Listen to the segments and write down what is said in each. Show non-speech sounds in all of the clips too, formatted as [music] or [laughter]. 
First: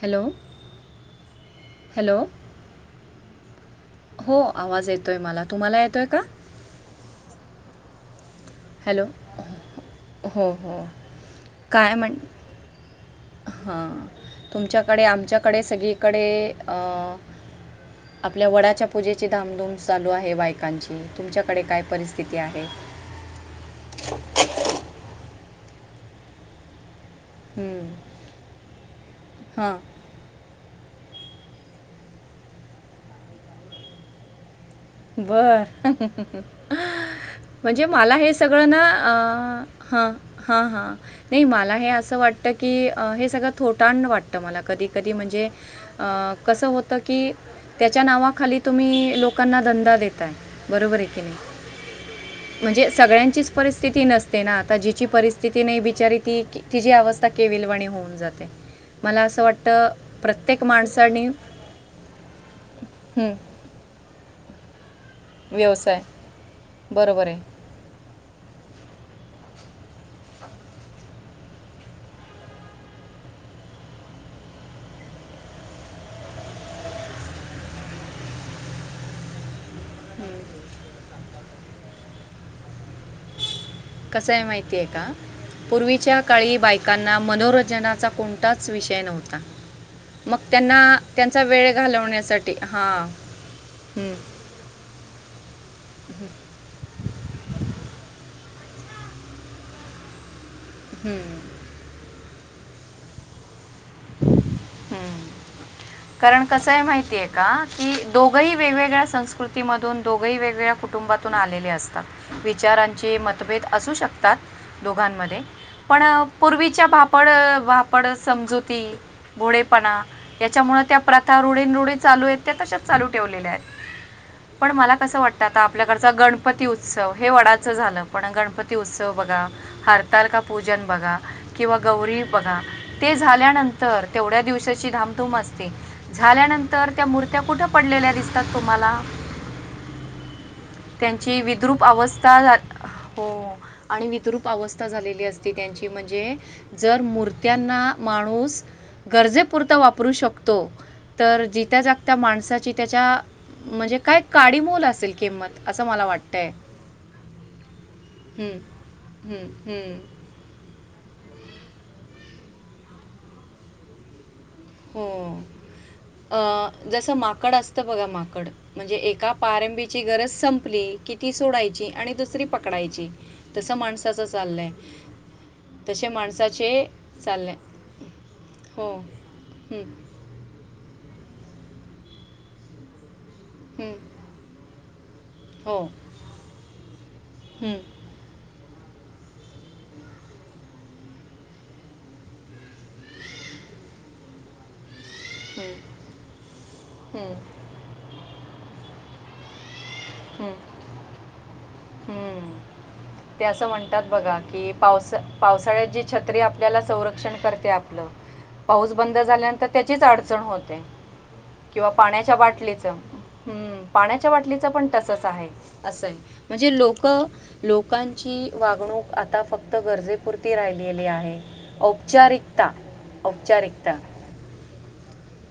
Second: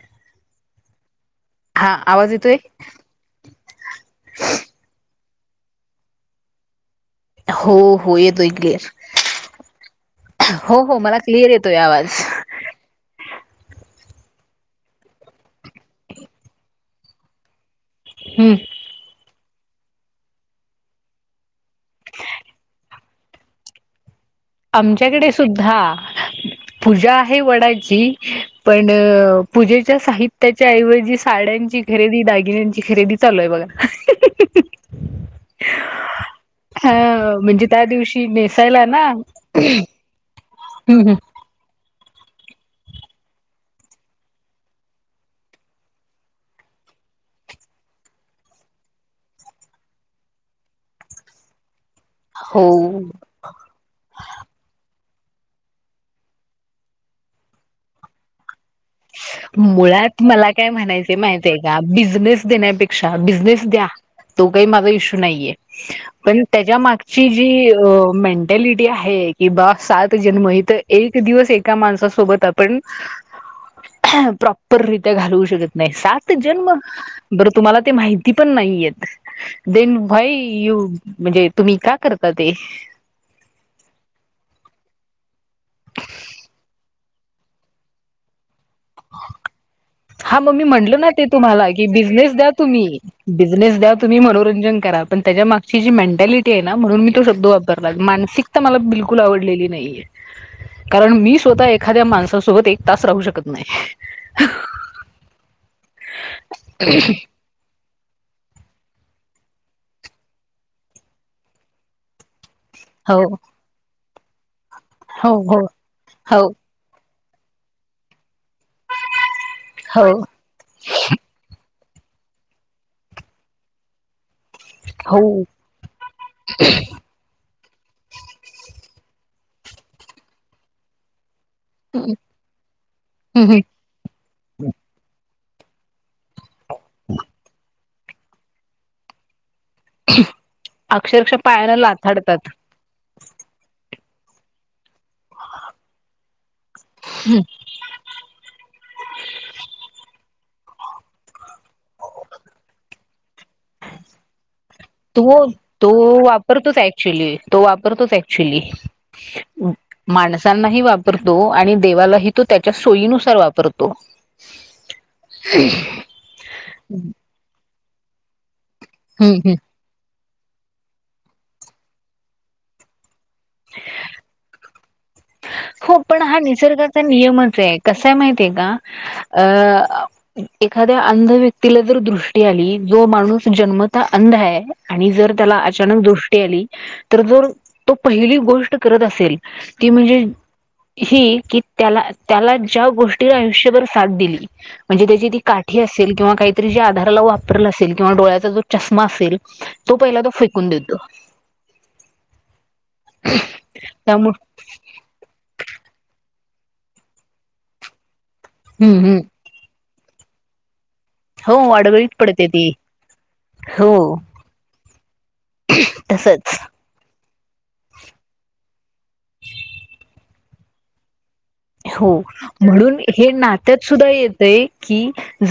Hello. हा hello, आवाज येतोय हो आवाज येतोय मला. तुम्हाला येतोय का? हो हो येतोय. हॅलो हो, हो, मला क्लिअर येतोय आवाज. हा, तुमच्याकडे आमच्याकडे सगळीकडे अ आपल्या हम्म वडाच्या पूजेचे धामधूम चालू आहे बायकांची, तुमच्याकडे काय परिस्थिती आहे. [inaudible] आमच्याकडे सुद्धा पूजा आहे हं, वडाची, पण हां पूजेच्या साहित्याच्या ऐवजी साड्यांची खरेदी, दागिन्यांची खरेदी, चालूये बघा. बर! हा त्या म्हणजे मला दिवशी हे सगळं ना नेसायला अ हम्म ह, हा, हा, हम्म. नाही मला हे अस वाटत की अं हे सगळं थोटांड वाटत मला कधी-कधी म्हणजे, अ कसं होत की की त्याच्या नावाखाली तुम्ही लोकांना धंदा देताय,, बरोबरे की नाही. म्हणजे, हो सगळ्यांचीच परिस्थिती नसते ना आता जी ची परास्थिती नही बिचारी ती तीचीजी अवस्था अ केवालवाणी होऊन जाते. मला अस मुळाऽत मला काय म्हणायचं माहतीय का बिझनेस देण्यापेक्षा हं, बिझनेस द्या. तो काही माझा इशू नाहीये, व्यवसाय. पण त्याच्या बरोबर मागची आहे. जीें मेंन टलिटी आहे कि बा सात जन्म, इथ एक दिवस एका माणसासोबत आपण प्रॉपररित्या घालवू शकत नाही, सात जन्म! बरं, तुम्हाला ते माहिती पण नाही येत. देन व्हाय हं. यू म्हणजे, तुम्ही का करता ते? ह [unintelligible] कसय माहितीय का? पूर्वीच्या काळी बायकांना मनोरंजनाचा कोण ताच विषय नव्हता. हा मग मी म्हटल त्यांना ना ते त्यांचा तुम्हाला, वेळ की बिझनेस द्या घालवण्यासाठी तुम्ही, हां बिझनेस द्या हम्म, तुम्ही, मनोरंजन करा. पण त्याच्या मागची जी मेंटॅलिटीये ना म्हणून मी तो शब्द वापरला, मानसिक ता मला बिलकुल आवडलेली नाहीयेय, कारण मी हम्म, स्वतः एखाद्या माणसासो सोबत एक तास राहू शकत नाही. हम्म. कारण कसय माहितीय का, की दोघही वेगवेगळ्या संस्कृतीमधून,, दोघही वेगवेगळ्या कुटुंबातून,, आलेले असतात, चारांचे हो मतभेद असू शकतात,, हो दोघांमध्ये, हो पणऽ हो पूर्वीच्याऽऽ ड वापड समजुती,, भोळेपणा,, हो याच्यामुळं त्या प्रथा रुढीन रुढीनऽऽ चालू आहेत त्या तशाच चालू ठेवलेल्या आहेत. पण मला हो कसं वाटतं आता आपल्याकडचा गणपती उत्सव, हे वडाचं झालं, पण गणपती उत्सवऽऽ बगा, हरतालका पूजन बघा, किंवा गौरी बघा, तेजऽऽ हम्म, ल्या हम्म. नंतर तेवढ्या दिवसाची धामधुम असते,, झाल्यानंतर त्या मूर्त्या कुठंऽऽ पडलेल्या दिसतात तुम्हाला. अक्षरशः त्यांची पायाला विद्रुप अवस्था लाथाडतात झा, हो,, आणि वितरूप अवस्था झालेली असती त्यांची म्हणजे,, जर मूर्त्यांनाऽऽ माणूस,, गरजेपुरता वापरू शकतो. तर जित्या जागत्या माणसाची त्याच्या,, म्हणजे,, काय काढऽऽ तू तो वापरतोच ऍक्च्युली,, तो वापरतोच हम्म, ऍक्च्युली,, हम्म, म हम्म. माणसांनाही वापरतो, आणि देवालाही तो त्याच्या सोयीनुसार वापरतो. हो अ जसं माकड असतं बघा माकड! म्हणजे एका हम्म हम्म पारंबीची गरज संपली कि ती सोडायची आणि दुसरी पकडायची! तस माणसाचं चाललंय. हो तसे पण हा माणसाचे निसर्गाचा चाललंय नियमच य, कसायं माहितीय काऽऽअं हो हं, अ एखाद्या अंध व्यक्तीला जर दृष्टी आली जो माणूसऽऽ जन्म हं, अंध आणि जर त्याला हो अचा दृष्टी आली तर हं, तो पहिली गोष्ट करत असेल ती म्हणजे ही की त्याला त्याला ज्या गोष्टीला आयुष्यभर साथ दिली म्हणजे त्याची ती हं, काठी असेल किंवा काहीतरी जे आधाराला हं, वापरलं असेल किंवा डोळ्याचा जो चष्मा असेल तो पहिला त फेकून देतो हम्म ते असं म्हणतात बघा त्यामुळे कि पावसा पावसा छत आपल्या संक्षण कर आप पाऊस हम्म बंद हम्म झाल्यानंत त्याचीच अडचण होते हो किंवा अडगळीत पाण्याच्या पडते ती बाटलीच हम्म हो पाण्याच्या बाटलीचं पण तसच आहे असं तसच म्हणजे लोक लोकांची वागणूक आता फक्त गरजेपुरती राहिलेली आहे हो औपचारिकता म्हणून हे नात्यात औपचारिकता सुद्धा येतय की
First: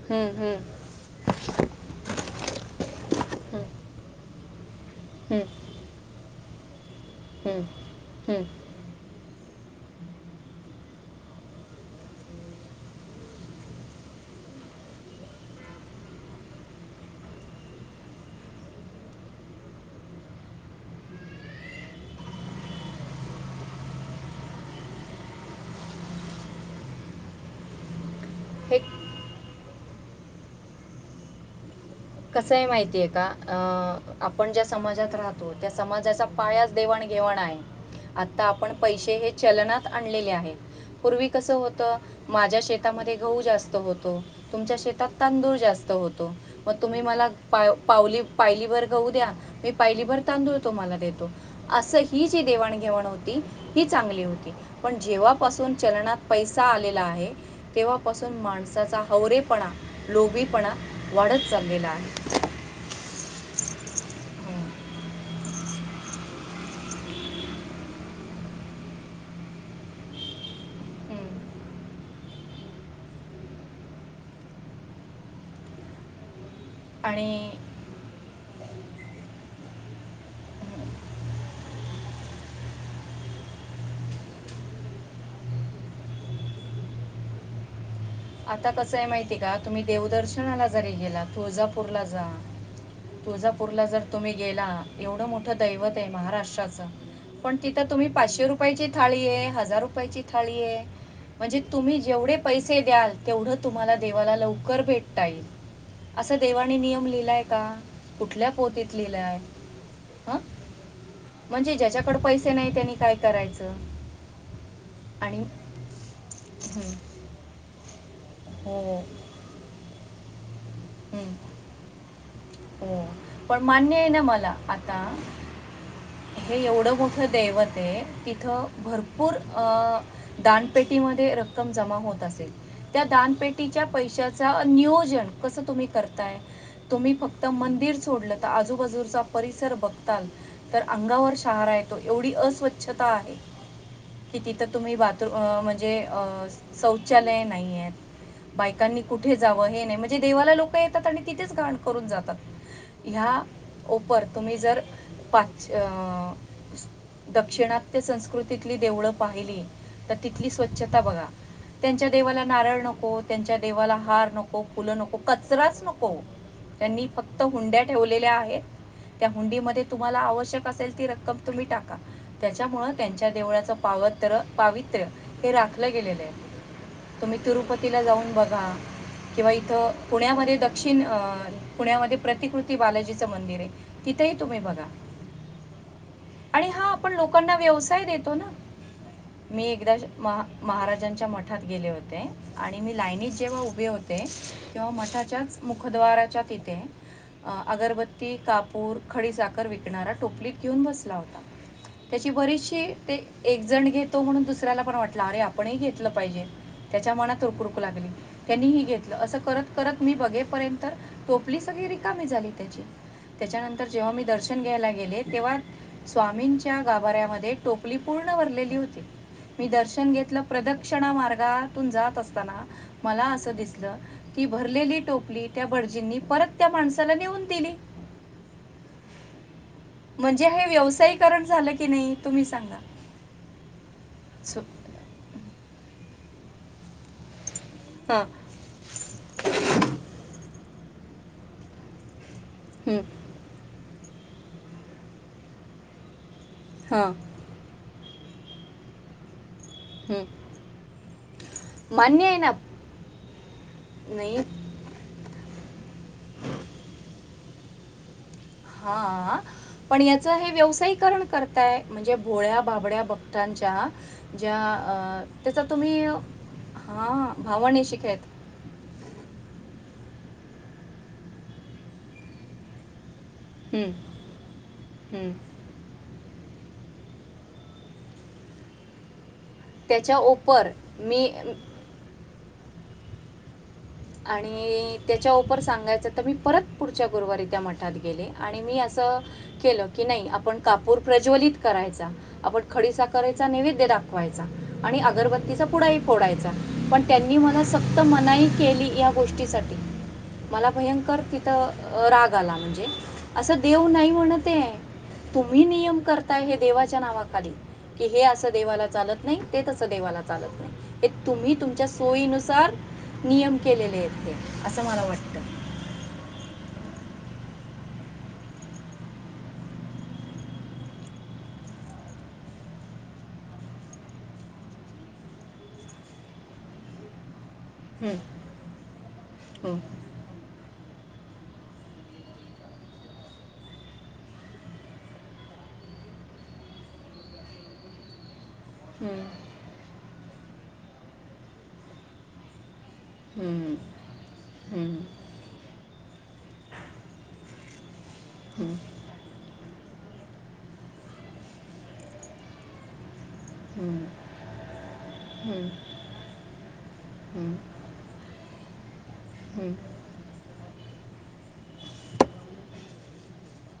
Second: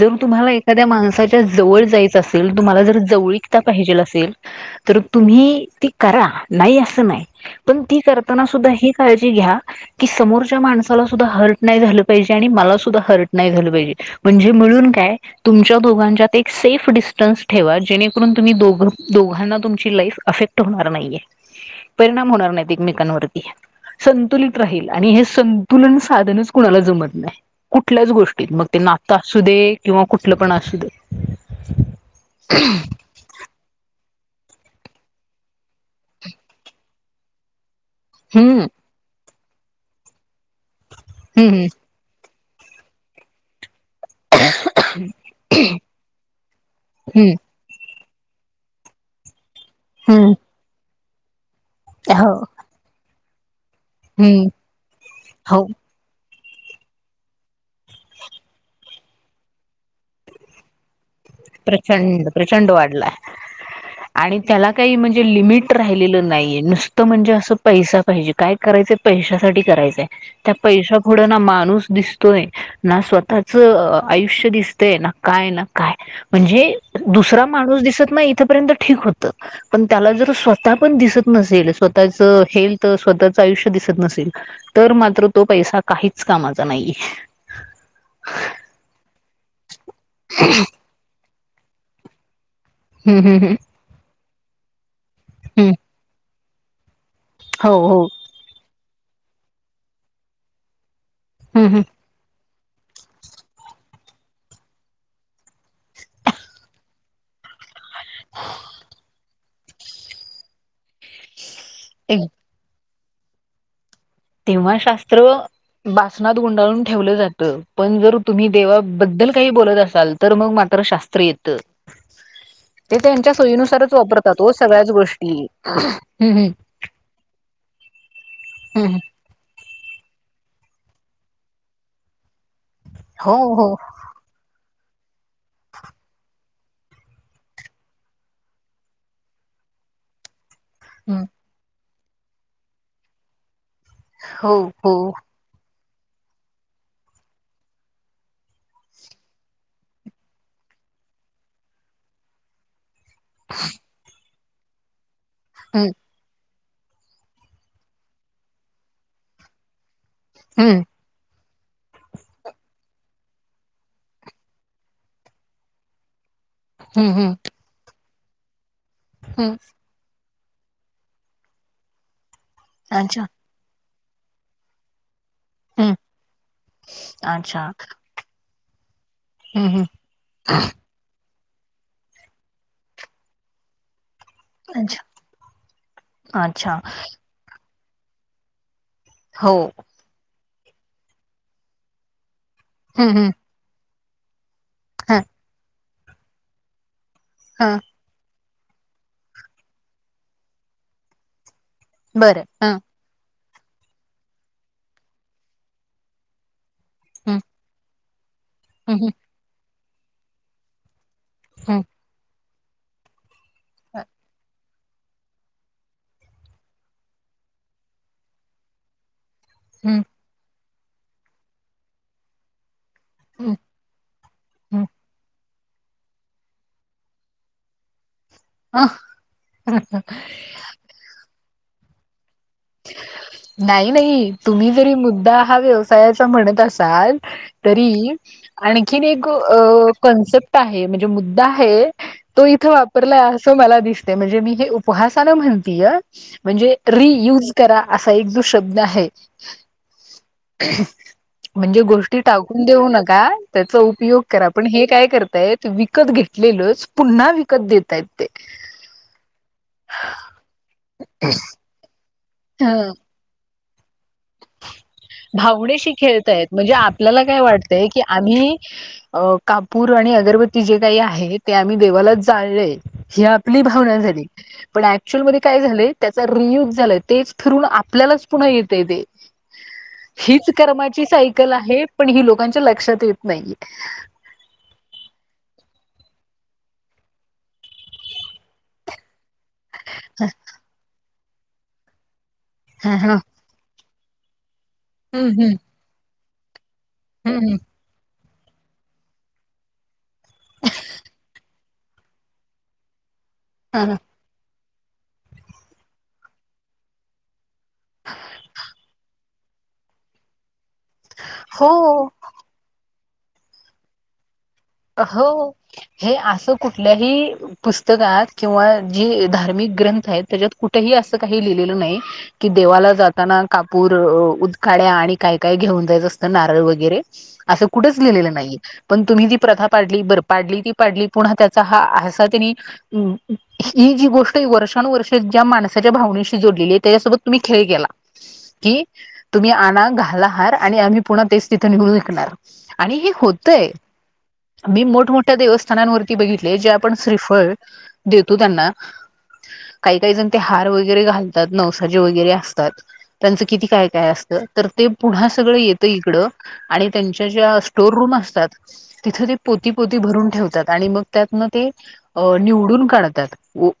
जर तुम्हाला हं, एखाद्या माणसाच्या जवळ जायचं असेल तुम्हाला जर जवळकता हं, पाहिजेल असेल तर हं, तुम्ही ती करा नाही असं नाही हं, पण ती हं. करताना सुद्धा ही काळजी घ्या की समोरच्या माणस ह नाही म ह नाही म्हण का त दोघ एक सेफ डिस्टन ठेवा जेणेकरून तुम्ही दोघांना तुमची लाईफ अफेक्ट होणार परणाम होणार नाही एकमेकांवरती संतुलित राही आणि तुलना साधनच कुणाला जमत नाही कुठल्याच गोष्टीत मग हे ते नात असू दे किंवा कुठलं पण अससूध कसं आहे माहितीय का अ आपण ज्या समाजात राहतो त्या समाजाचा पायाच देवाणघेवाण आहे आता हम्म आपण पैसे हे चलनात आणलेले आहेत पूर्वी कस हम्म होत माझ्या शेतामध्ये गहू जास्त होतो तुमच्या शेतात तांदूळ जास्त होतो मग तुम्ही मला हम्म पा पावली पायली भर गहू द्या मी पायलीभर हम्म तांदूळ तो म्हाला देतो अस हम्म ही हो जी देवाणघेवाण होती ही चांगली हम्म होती पण हो जेव्हापासून चलना पैसा आलेला आहे तेव्हापासून माणसाचा हवरवरेपणा लोभीपणा वाडत प्रचंड प्रचंड वाढला आणि हं, त्याला काही म्हणजे लिमिट रा नाही नुसत म्हणजे अस पै पाहिजे काय करायच पैशसाठी करायच पैशा फोडं ना हं. माणूस दिसतोय ना स्वतःच आयुष्य दिसतय ना काय ना काय म्हणजे दुसरा आणि माणूस दिसत नाही इथपर्यंत ठीक होत पण त्याला जर स्वतः पण दिसत नसेल स्वतःच हेल्थ स्वतःचं आयुष्य न तर मात्र तो पैसा काहीच कामाचा नाही कटखक आता कसं आहे माहितीय का तुम्ही देवदर्शनाला जरी गेला तुळजापूरला जा हम्म हम्म तुळजापूरला जर तुम्ही गेला एवढं मोठं हम्म दैवत आहे महाराष्ट्राचं पण हो तिथं हो तुम्ही पाचशे रुपयाची थाळी आहे हजार रुपयाची थाळी आहे म्हणजे हम्म तुम्ही जेवढे पैसे द्याल तेवढं तुम्हाला देवाला लवकर भेटता येईल असा देवाने नियम लिहिलाय का कुठल्या पोतीत लिहिलंय ह म्हणजे हम्म ज्याच्याकड पैसे नाही त्यांनी काय करायचं तेव्हा शास्त्र आणि बासणात गुंडाळून हं, ठेवलं जातं पण जर तुम्ही हो, देवाबद्दल काही बोलत असाल तर मग मात्र शास्त्र येतं घढघढ ते हो त्यांच्या पण सोयीनुसारच मान्य आहे ना वापरतात हो मला सगळ्याच आता गोष्टी हम्म हे एवढं मोठ दैवत ते तिथं हम्म हम्म भरपूर दानपेटीमध्ये रक्कम जमा होत असेल त्या हो हो दानपेटीच्या पैशाच नियोजन कस तुम्ही करताय तुम्ही फक्त तर मंदिर सोडलं तर आजूबाजूचा परिसर बघताल तर हम्म अंगावर शहार आहेत एवढी असवच्छता आहे कि हो तिथं हो तुम्ही बरू म्ह जे अ शौचालय नाही आहेत बायकांनी कुठे जावं हे नाही म्हणजे देवाला लोक येतात आणि तिथेच घाण करून जात ह्या उपर तुम्ही जर पाच अ हम्म दक्षिणात्य संस्कृतीतली देवळं पाहिली तिथली हम्म स्वच्छता बघा त्यांच्या देवाला नारळण त्यांच्या देवाला हार नको फुलं नको कचराच नको त्यांनी हम्म हम्म फक्त हुंड्या ठेवल्या आहेत त्या हम्म हुंडी म तुम्हाला आवश्यक असेल ती रक्कम तुम्ही टाका त्याच्यामुळं अच्छा त्यांच्या देवळाचं पावित्र पावित्र्य हे राखलं हम्म गेलेलं आहे तुम्ही अच्छा तिरुपतीला जाऊन बघा किंवा हम्म हम्म इथं पुण्यामध्ये दक्षिण अ पुण्यामध्ये प्रतिकृती बालाजीचं मंदिर आहे तिथेही तुम्ही बघा अच्छा आणि अच्छा हा आपण लोकांना व्यवसाय देतो ना हो मी एकदा म महाराजांच्या मठात गेले होते आणि मी हम्म लाईनीत हम्म जेव्हा उभे होते तेव्हा हा मठाच्याच मुखद्वाराच्या तिथे हा अगरबत्ती कापूर खडीसाख विकणारा टोपलीत घेऊन बसला होता त्याची बरं हा बरीचशी ते एक जण घेतो म्हणून दुसऱ्याला पण वाटलं अरे आपणही घेतलं पाहिजे त्याच्या हम्म मनात रुक रुकू लागली त्यांनी ह हम्म घेतलं असं करत करत मी बघेपर्यंत टोपली हम्म सगळी रिकामी झाली त्याची त्याच्यानंतर जव्हाी दर्शन घ्यायला गेले तेव्हा स्वामींच्या गाभाऱ्यामध्ये टोपली पूर्ण भरलेली होती मी हम्म दर्शन घेतलं प्रदक्षिणा मार्गातून जात असताना मला असं हम्म दिसलं की हम्म भरलेली टोपली त्या बडजींनी परत त्या माणसाला नेऊन दिली हा म्हणजे हे व्यवसायकरण झा नाही नाही सो- तुम्ही जरी मुद्दा हा व्यवसायाचा म्हणत असाल तरी हं, आणखीन एक कॉन्सेप्ट आहे म्हणजे मुद्दा आहे तो इथं हं, वापरलाय असं मला दिसते म्हणजे मी हे उपहासान म्हणतीय म्हणजे हं, रियूज करा असा एक जो शब्द आहे हं. म्हणजे गोष्टी मान्य आहे ना टाकून देऊ नका त्याचा उपयोग नाही करा पण हे काय करताय विकत घेत लो पुन्हा विकत देत आहेत हा पण याच हे व्यवसायीकरण करताय म्हणजे होोळ्या हं. बबड्या भक्तांच्या ज्या अं, त्याचा भावनेशी तुम्ही खेळताय म्हणजे आपल्याला हा काय वाटतय भावनेशी की खेळत आम्ही कापूर आणि अगरबती जे काही आहे ते आम्ही देवालाच जाळले ही आपली हं, भावना झाली पण ऍक्च्युअल हं. मध्ये काय झालं त्याचारे युज ते फिरून आपल्यालाच पुन्हा येत ते त्याच्या हीच ओपर कर्माची मी सायकल आहे पण ही लोकांच्या लक्षात येत नाहीये आणि त्याच्यार सांगायचं तर मी परत पुढच्या गुरुवारी त्या मठात गेले आणि मी अस स केलं की नाही आपण कापूर प्रज्वलित करायचा आपण हम्म खडीसाकरायचा नैवेद्या दाखवायचं आणि हम्म हम्म अगरबत्तीचा पुढाही फोडायचा पण त्यांनी हम्म मला सक्त मनाई केली या गोष्टीसाठी मला भयंकर तिथं राग आला म्हणजे असं देव ह नाही म्हणते तुम्ही नियम करताय हे देवाच्या नावाखाली कि हे असं देवाला चालत नाही ते तसं देवाला चालत नाही हे तुम्ही तुमच्या हो सोयीनुसार नियम केलेले आहेते हो हे असं कुठलं ही पुस्तकात किंवा जी धार्मिक ग्रंथ आहेत त्याच्यात कुठेही असं काही लिहिलेलं नाही कि देवाला जाताना कापूर उदकाड्या आणि काय काय घेऊन जायचं असतं नारळ वगैरे ं कुठच हम्म, लिहिलेलं नाहीय पण तुम्ही ती प्रथा हम्म, पाडली बर पाडली ती पाडली त्याचा हा असा तेनी ही गोस्ट वर्ष्यानु वर्षी ज्या माणसाच्या भावानेनी जली त्याच्यासोबत तुम्ही खेळ केला कि तुम्ही आणा घाला हार आणि आम्ही पुन्हा तेच तिथे निेऊून वीकणार आणि हे होतय हम्म, मी हम्म, मोठमोठ्या देवस्थानांवरती बघितले जे आपण श्रीफळ देतो त्यांना कटकट काही काही जण ते हार वगैरे घालतात नवसाज वगैरे असतात त्यांचं किती काय काय असतं तर ते पुन्हा सगळं हम्म, येतं इकडं आणि त्यांच्या हम्म, ज्या स्टोर रूम असतात तिथे ते पोती हम्म, पोती भरून ठेवतात आणि मग त्यातनं ते निवडून काढतात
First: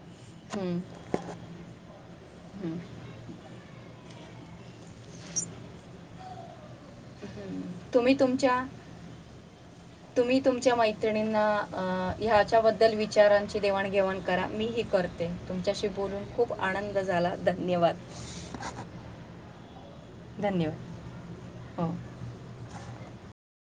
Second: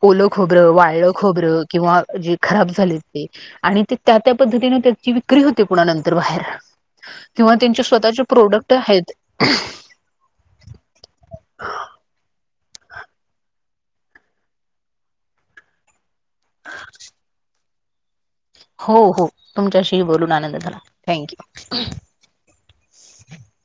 ओल खोबरं हम्म, हम्म, वायलं खोबरं किंवा जे खराब हम्म. झाले ते आणि ते त्या त्या पद्धतीने त्याची विक्री होते पुन नंतर बाहेर किंवा त्यांचे तुम्ही स्वतःचे तुमच्या प्रोडक्ट आहेत तुम्ही तुमच्या मैत्रिणींना ह्याच्याबद्दल विचारांची देवाणघेवाण करा मी ही करते तुमच्याशी बोलून खूप आनंद झाला धन्यवाद हो हो तुमच्या बोलून आनंद झाला धन्यवाद थँक यू हो